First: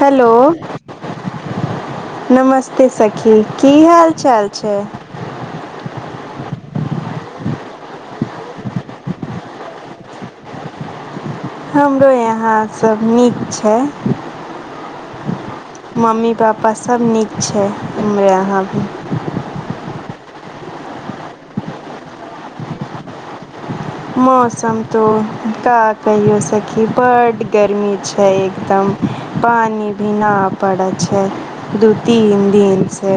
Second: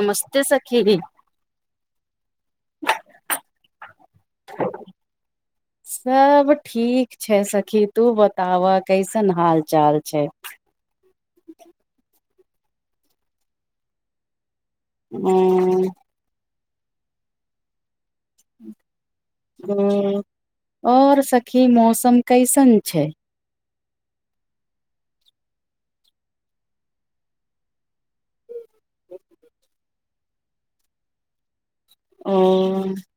हलो, सखी नमस्ते सखी, की हाल चाल छै? सब ठीक छै सखी, तु बताब कैसन हाल चाल छै? हमरो यहाँ सब नीक छै। ओ मम्मी पा पा सब नीक छै। घरमे अहांके और सखी मौसम कैसन छै? मौसम त का कहियो सखी बड गर्मी छै, एकदम पानि भी ना पड़ै छै। दु तीन दिनसे।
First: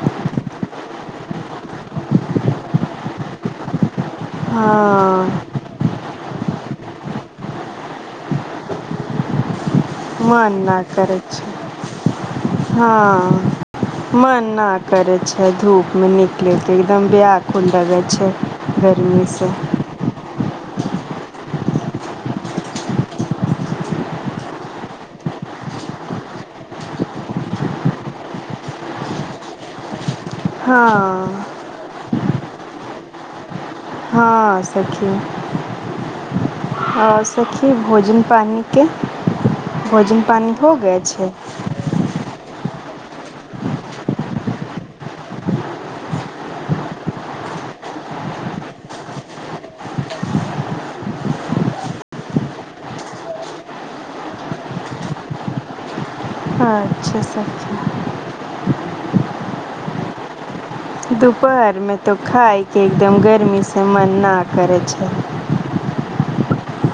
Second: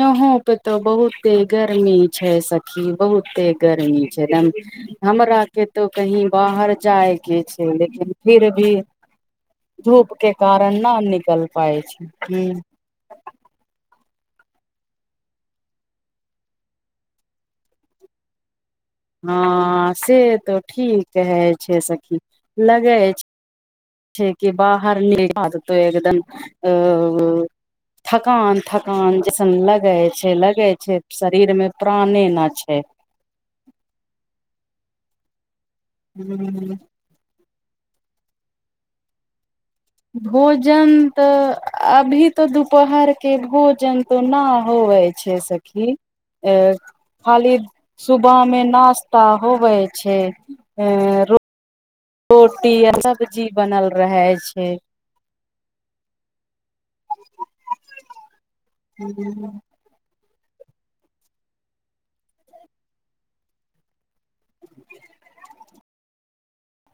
यहं पे त बहुते गर्मी छै सखी बहुते गर्मी। चलन, हँ हमरा के त कहीं बाहर जाय के छै लेकिन फिर भी धुप के मन कारण ना करै निकल छै पाइ छै, हुं। हँ मन ना करै छै धुपमे निकलैके, एकदम व्याकुल लगै छै। गर्मी से हां, से त ठीक कहै छै सखी लगै अछि छै कि बाहर निकलतै एकदम, अ थकान थकान जैसन लगै छै, लगै छै हँ शरीर मे प्राणे मा छै हां, सखी। हुं। की भोजन पानीके भोजन त अभी त दु पहर के भोजन त ना होवै छै सखी, खाली सुबह मे नाश्ता होवै छै। रोटी आ सब्जी बनल रहै छै। अच्छा सखी हुं। दुपहरमे त खायके एकदम गर्मी से मन ना करै छै।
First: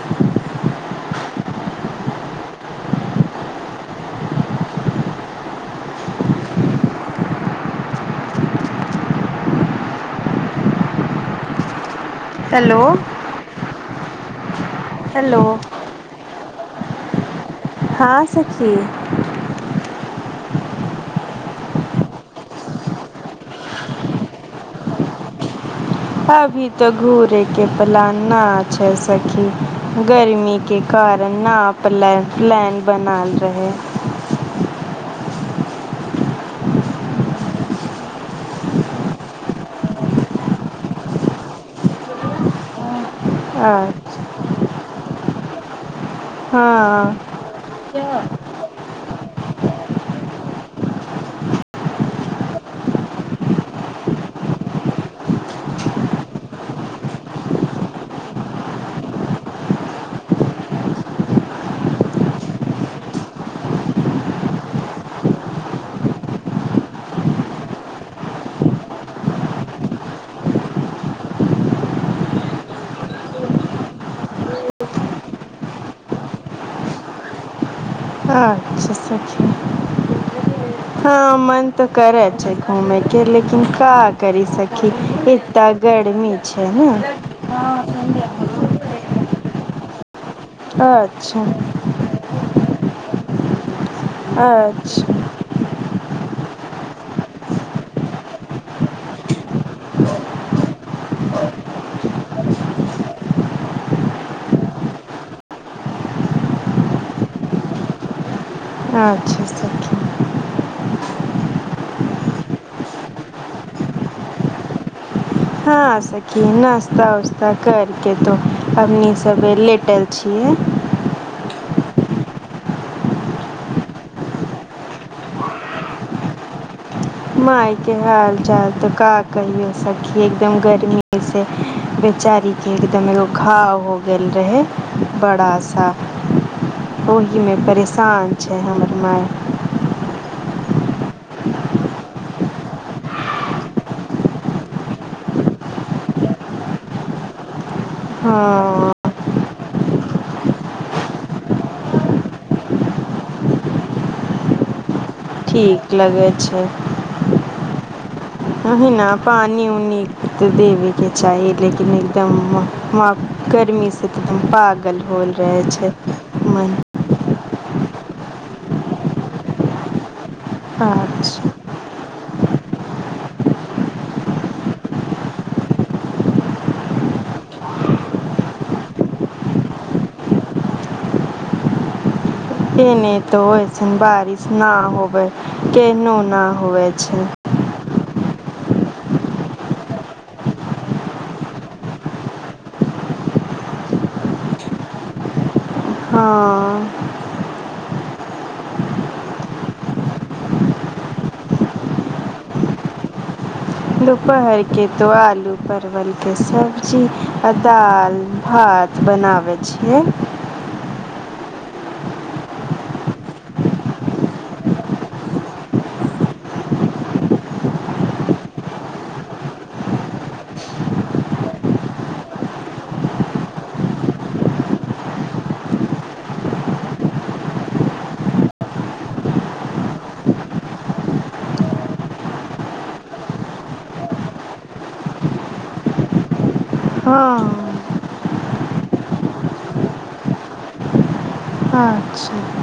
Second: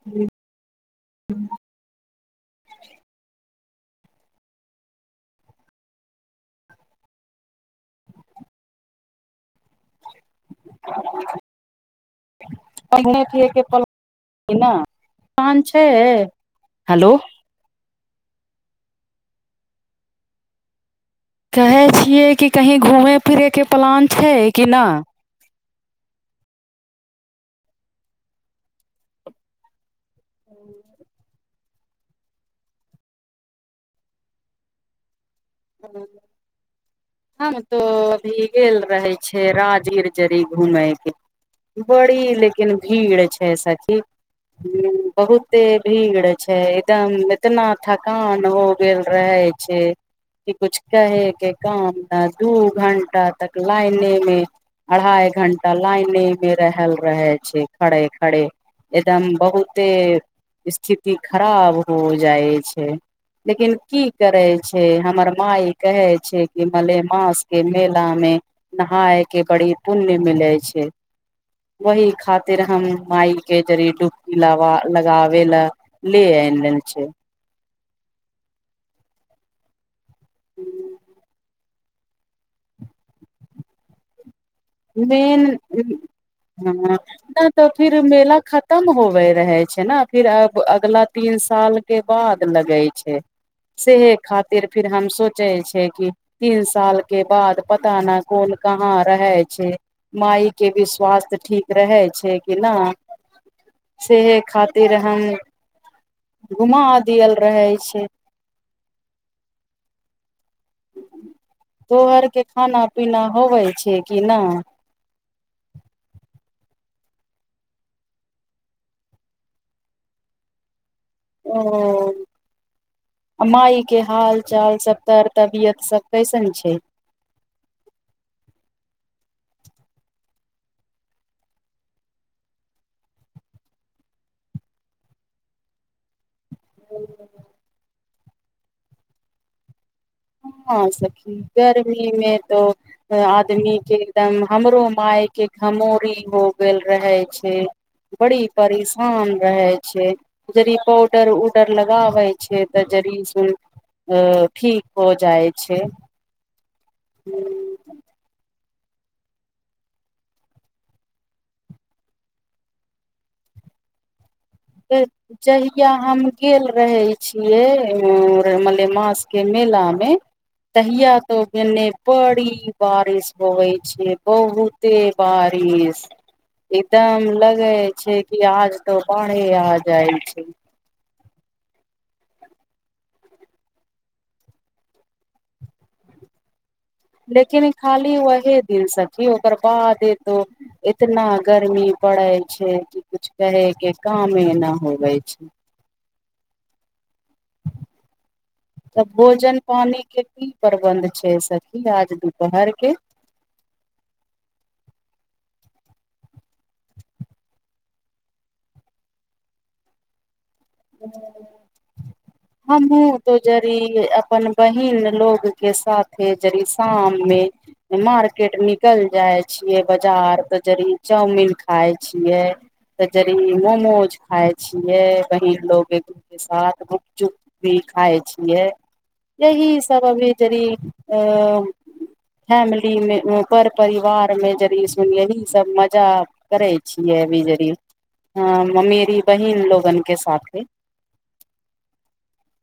हुं हुं। हेलो [unintelligible] पहिने छियै कि पल ना हेलो काम छै? हेलो। हां सखी। कहै छियै कि कहीँ घुमय फिरयके पलान छै कि ना? अभी त घुरय के पलान ना छै सखी, गर्मी के कारण न पल प्लान बनल रहै। हम तो अभी गेल रहै छै राजगीर जरी घुमय के, बड़ी लेकिन भीड़ अच्छा। हुं बहुते। भीड़ छै एकदम एतना थकान हो गेल रहै छै। कि कुछ कहे के काम नै, दू घंटा तक लाइने मे अढ़ाई घंटा लाइने मे रहल रहै छै खड़े खड़े, एकदम बहुते स्थिति खराब हो जाइ छै, लेकिन की करै छै ह मर माय कहै छै कि मलेमास के मेला मे नहाय के बड़ी पुण्य मिले छै वही खातिर हम माय के जड़े डुबकी ला लगाबे ला, ले आबै छै। अच्छा सखी। हुं। हां मन त करै छै घुमय के लेकिन का करी सखी मेन, एता गर्मी छै ने हां, नै त फिर मेला खतम होबै रहै छै ना फिर अब अगला तीन अच्छा साल के बाद लगतै रहै छै। से ऐ खातिर फिर हम अच्छा सोचै छै कि तीन साल के बाद पता न कोन कहाँ रहै छै, मायके भी स्वास्थ्य ठीक रहै छै कि ना, सेहे खातिर हम घुमा देल रहै छै। अच्छा। सखी तो आर के खाना पीना होबै छै कि ना? हां सखी नास्ता उस्ता करके त अपनी सबे लेटल छियै। ओ, आ माय के हाल चाल सब तर तबियत सब कैसन छै? मायके हाल चाल त का कहियो सखी एकदम गर्मीएसे बेचारीके एकदम एगो घाव हो गेल रहै बड़ा सा। ओहि मे परेशान छै हमर माय हां सखी गर्मी मे त आदमी के एकदम, हमरो माय के घमोरी हो गेल रहे छै। बड़ी हँ परेशान रहै छै, जड़ी पौडर-उडर लगाबै छै तऽ जड़ी सुन अ ठीक हो जाइ छै ठीक लगै छै। [unintelligible] ओहि ना पानी-उनी के देबे के चाही लेकिन एकदम मा मा गर्मी से ते के जहिया हम गेल मन रहै छियै मलमास के मेला मे तहिआ तो गेने पड़ी कि बारिश होवे छै बहुते बारिश, एकदम लगै छै कि आज त पा तें आ जाइ छै। इन्ने तो ओयसन बारिश ना होवै, केेहनो ना होवे। छै लेकिन खाली वहे दिन सखी ओकर बादे तो एतना गर्मी पड़े छै कि कुछ कहै के कामे ना होबै छै। हँ तऽ भोजन पानी के की प्रबन्ध छै सखी आज दुपहर के। दुपहर के तो आलू, परवल के सब्जी आ दाल, भात बनाबै छियै। हमहु तो जड़ी अपन बहिन लोग के साथे जड़ी शाम मे मार्केट निकल जाय छियै बजार तऽ जड़ी चाउमिन खाय छियै ते जड़ी मोमोज खाय छियै। बहिन लोगे [unintelligible] के साथ गुपचुप भी खाय छियै, यही सब अभी जड़ी ए फैमिली मे पर परिवार मे जड़ी सुन लही सब मजा करे छियै हँ अभी जड़ी आ ममेरी बहिन लोगन के साथे। अच्छा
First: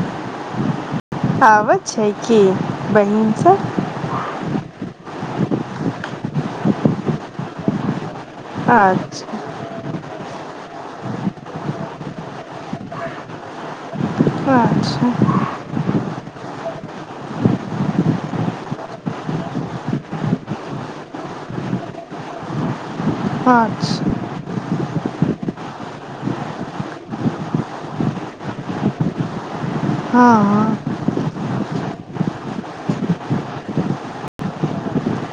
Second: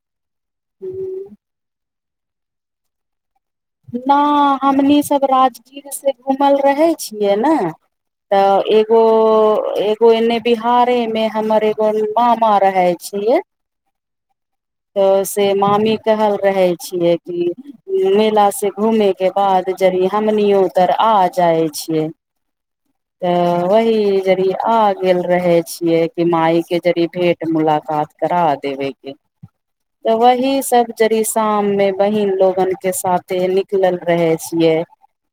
हुं। आबै छै की बहिन सब। ना हमनी सब राजगीर से घूमल रहै छियै नै। तऽ एगो अच्छा एक कोय इन्ने बिहारे मे हमर एगो मामा रहै छियै। अच्छा तऽ से मामी कहल रहै छियै कि उम्म मेला से घूमे के बाद जड़ी हमनियो उधर आ जाय छियै। तऽ वही अच्छा जड़ी आ गेल रहे छियै कि माई के जड़ी भेट मुलाकात करा देबे के। त वही हँ सब जड़ीस शाम मे बहिन लोगन के साथे निकलल रहे छिये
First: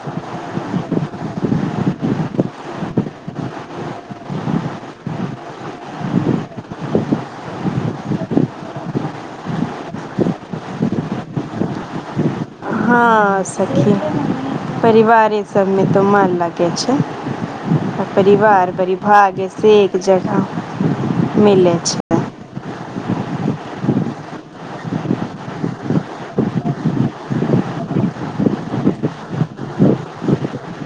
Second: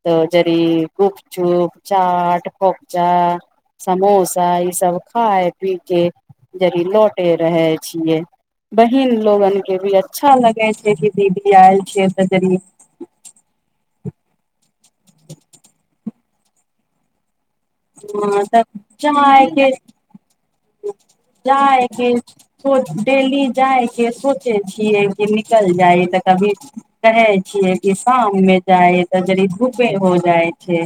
तऽ जड़ी गुपचुप, चाट, फोकचा, समोसा ई सब खाय पी के जड़ी लौटे रहै छिये। बहिन लोगन के भी अच्छा लगे छै कि दीदी आएल छै ते जड़ी हाँ सखी परिवारे सब मे तऽ मन लगै छै। अ ह तऽ परिवार बड़ी भाग से एक जगह ऊं मिलै जाय के छै सो डेली जाय के सोचै छियै कि निकल जाइ ते कभी कहै छियै कि शाम मे जाय ते जड़ी धूपे हो जाय छै।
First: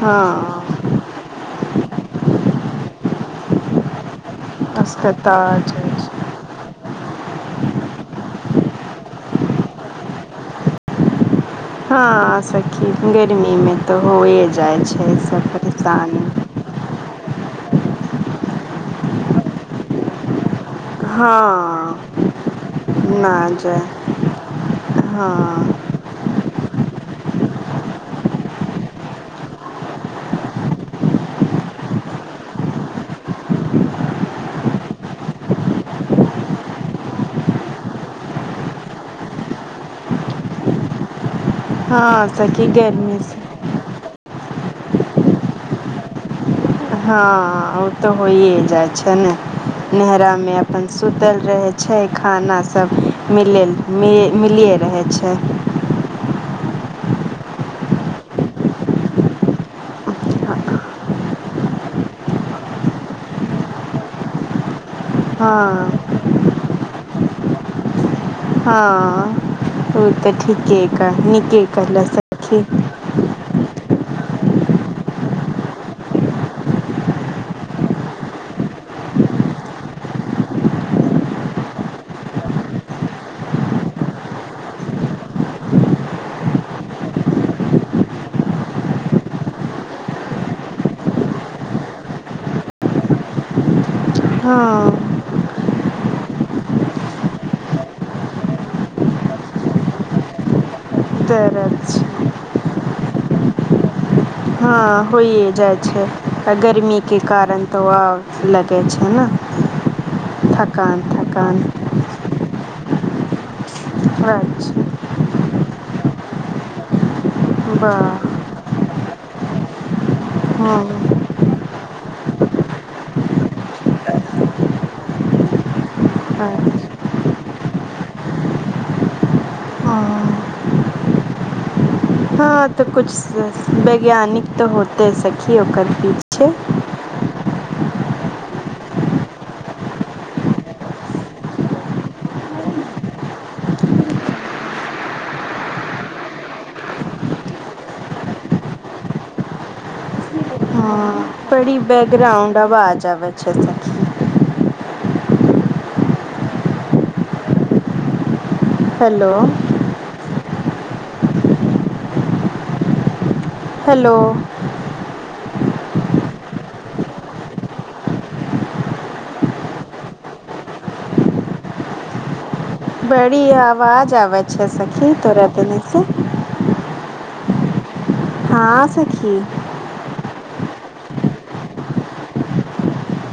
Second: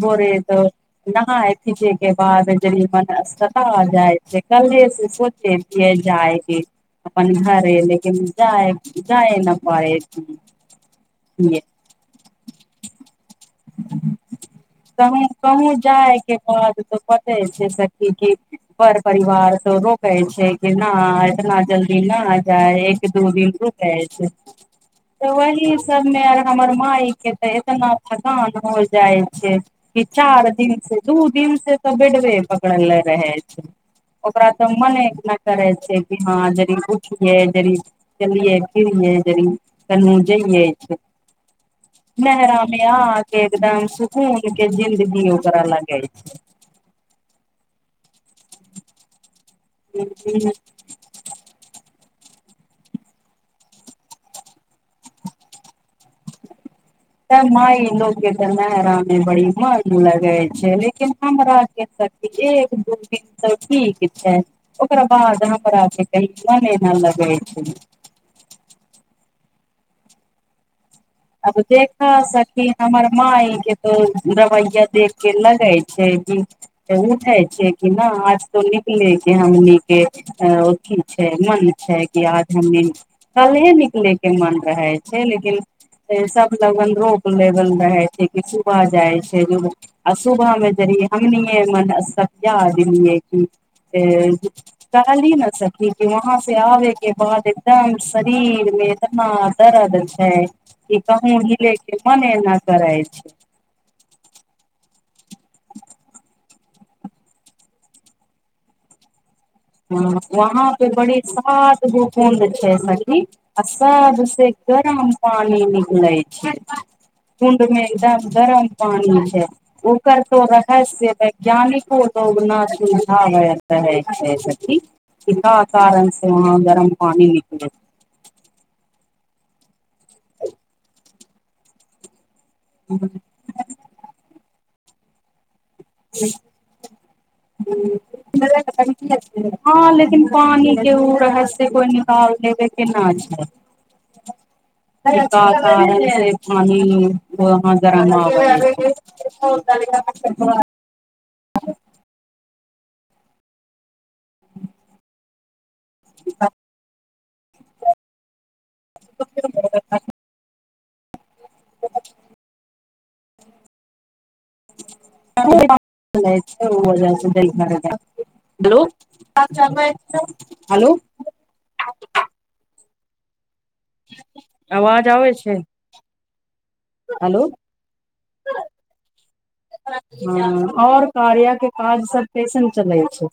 हँ त नहाए फीचै के बाद जड़ी मन स्थ भ जाय छै। कल्हे से सोचे अस्पताल जाइ छीये छै जाय के। अपन घरे लेकिन जाय, जाय ना पाए छी छीये। हाँ सखी गे गर्मी मे तऽ होए जाय छै कहूँ सब परेशानी। सी क पर परिवार त रोकै छै नहि इतना हँ जल्दी न आ जाय एक दू ना दिन जाय रुकै छै हँ तऽ वह सबमेर हमर माके एतना साँझ हो जाय छै कि चार दिन से दू दिन से तऽ बेडबे पकड़ल रहै छै, ओकरा तऽ मने ना करै छै कि हाँ जड़ी उठियै, जड़ी चलियै-फिरयै, जड़ी कन्हु जैयये छै। हँ स नहरा की मे आ गर्मी से एकदम खन के जिन्दगी ओकरा लगइ छै हँ त होइे जाय छै ने नहरा में तऽ अपन सुतल रहे छै खाना सब मिल म मिलिए रहै छै तऽ मााय लोक के त नरा मे बड़ी मन लगै छै लेकिन हमरा के एक दू दिन त ठीक छै प्रबाव जहाँ कर हँ छै क मनेे नेल भतै होर तऽ ठीके कह अब नीके कहलऽ देखा सखी सकी हमर माँ ह त रवैया देख के लगै छै कि तऽ उठै छै कि नहि आज तो निकले के हमने अथी छै मन छै कि आज हमनी कल्हे निकले के मन रहै छै लेकिन सब लगन रोक लेगल रहै छै कि सुबह जाइ छै आ सुबह मे ज हमनिए मन स्य देलियै कि हँ कहली ने सखी कि वहां से आबे के बाद एकदम शरीर मे इतना दर्द छै ई कहू हीले दरद के मने एना कराय छै हँ होइए जाइ छै आ गर्मीे कारण तऽ ओ आ लगै छै ने ह वहाँ पे थकान बड़े थकान साात गो प अछास ह असा दस एक अच्छा गराम पान निकलै छ कुण्डमे एकदम वाह गरम पानी छै ओ कर तो रहस्य हँ वैज्ञानिक लोग न सुविधा हो है छै [unintelligible] काराम से वहाँ गरम पानी ज हँ हँ तऽ कुछ वैज्ञानिक तऽ होत त सकी क ओकर पीट छै हँ लेकिन पानी के ओ रहस्य कोइ निकाल लबे केना छै पान जाना रबााजबै छै सेी हाँ। Hello [unintelligible] [unintelligible] hello. हेलो हो हेलो बड़ी य आवाज आबै छै आवाज सखी आबै तोरा छै देनेसँ हेलो हां सखी। हँ और कार्या के काज सब कइसन चलै छै?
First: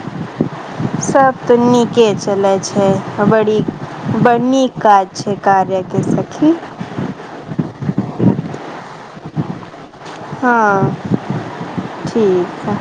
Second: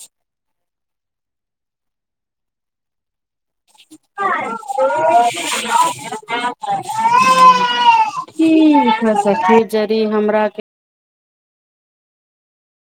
सब त नीके चलै छै। बड़ी बड़ नीक काज छै कार्यके सखी। की छै सखी। जड़ी हँ हमराके ठीक ह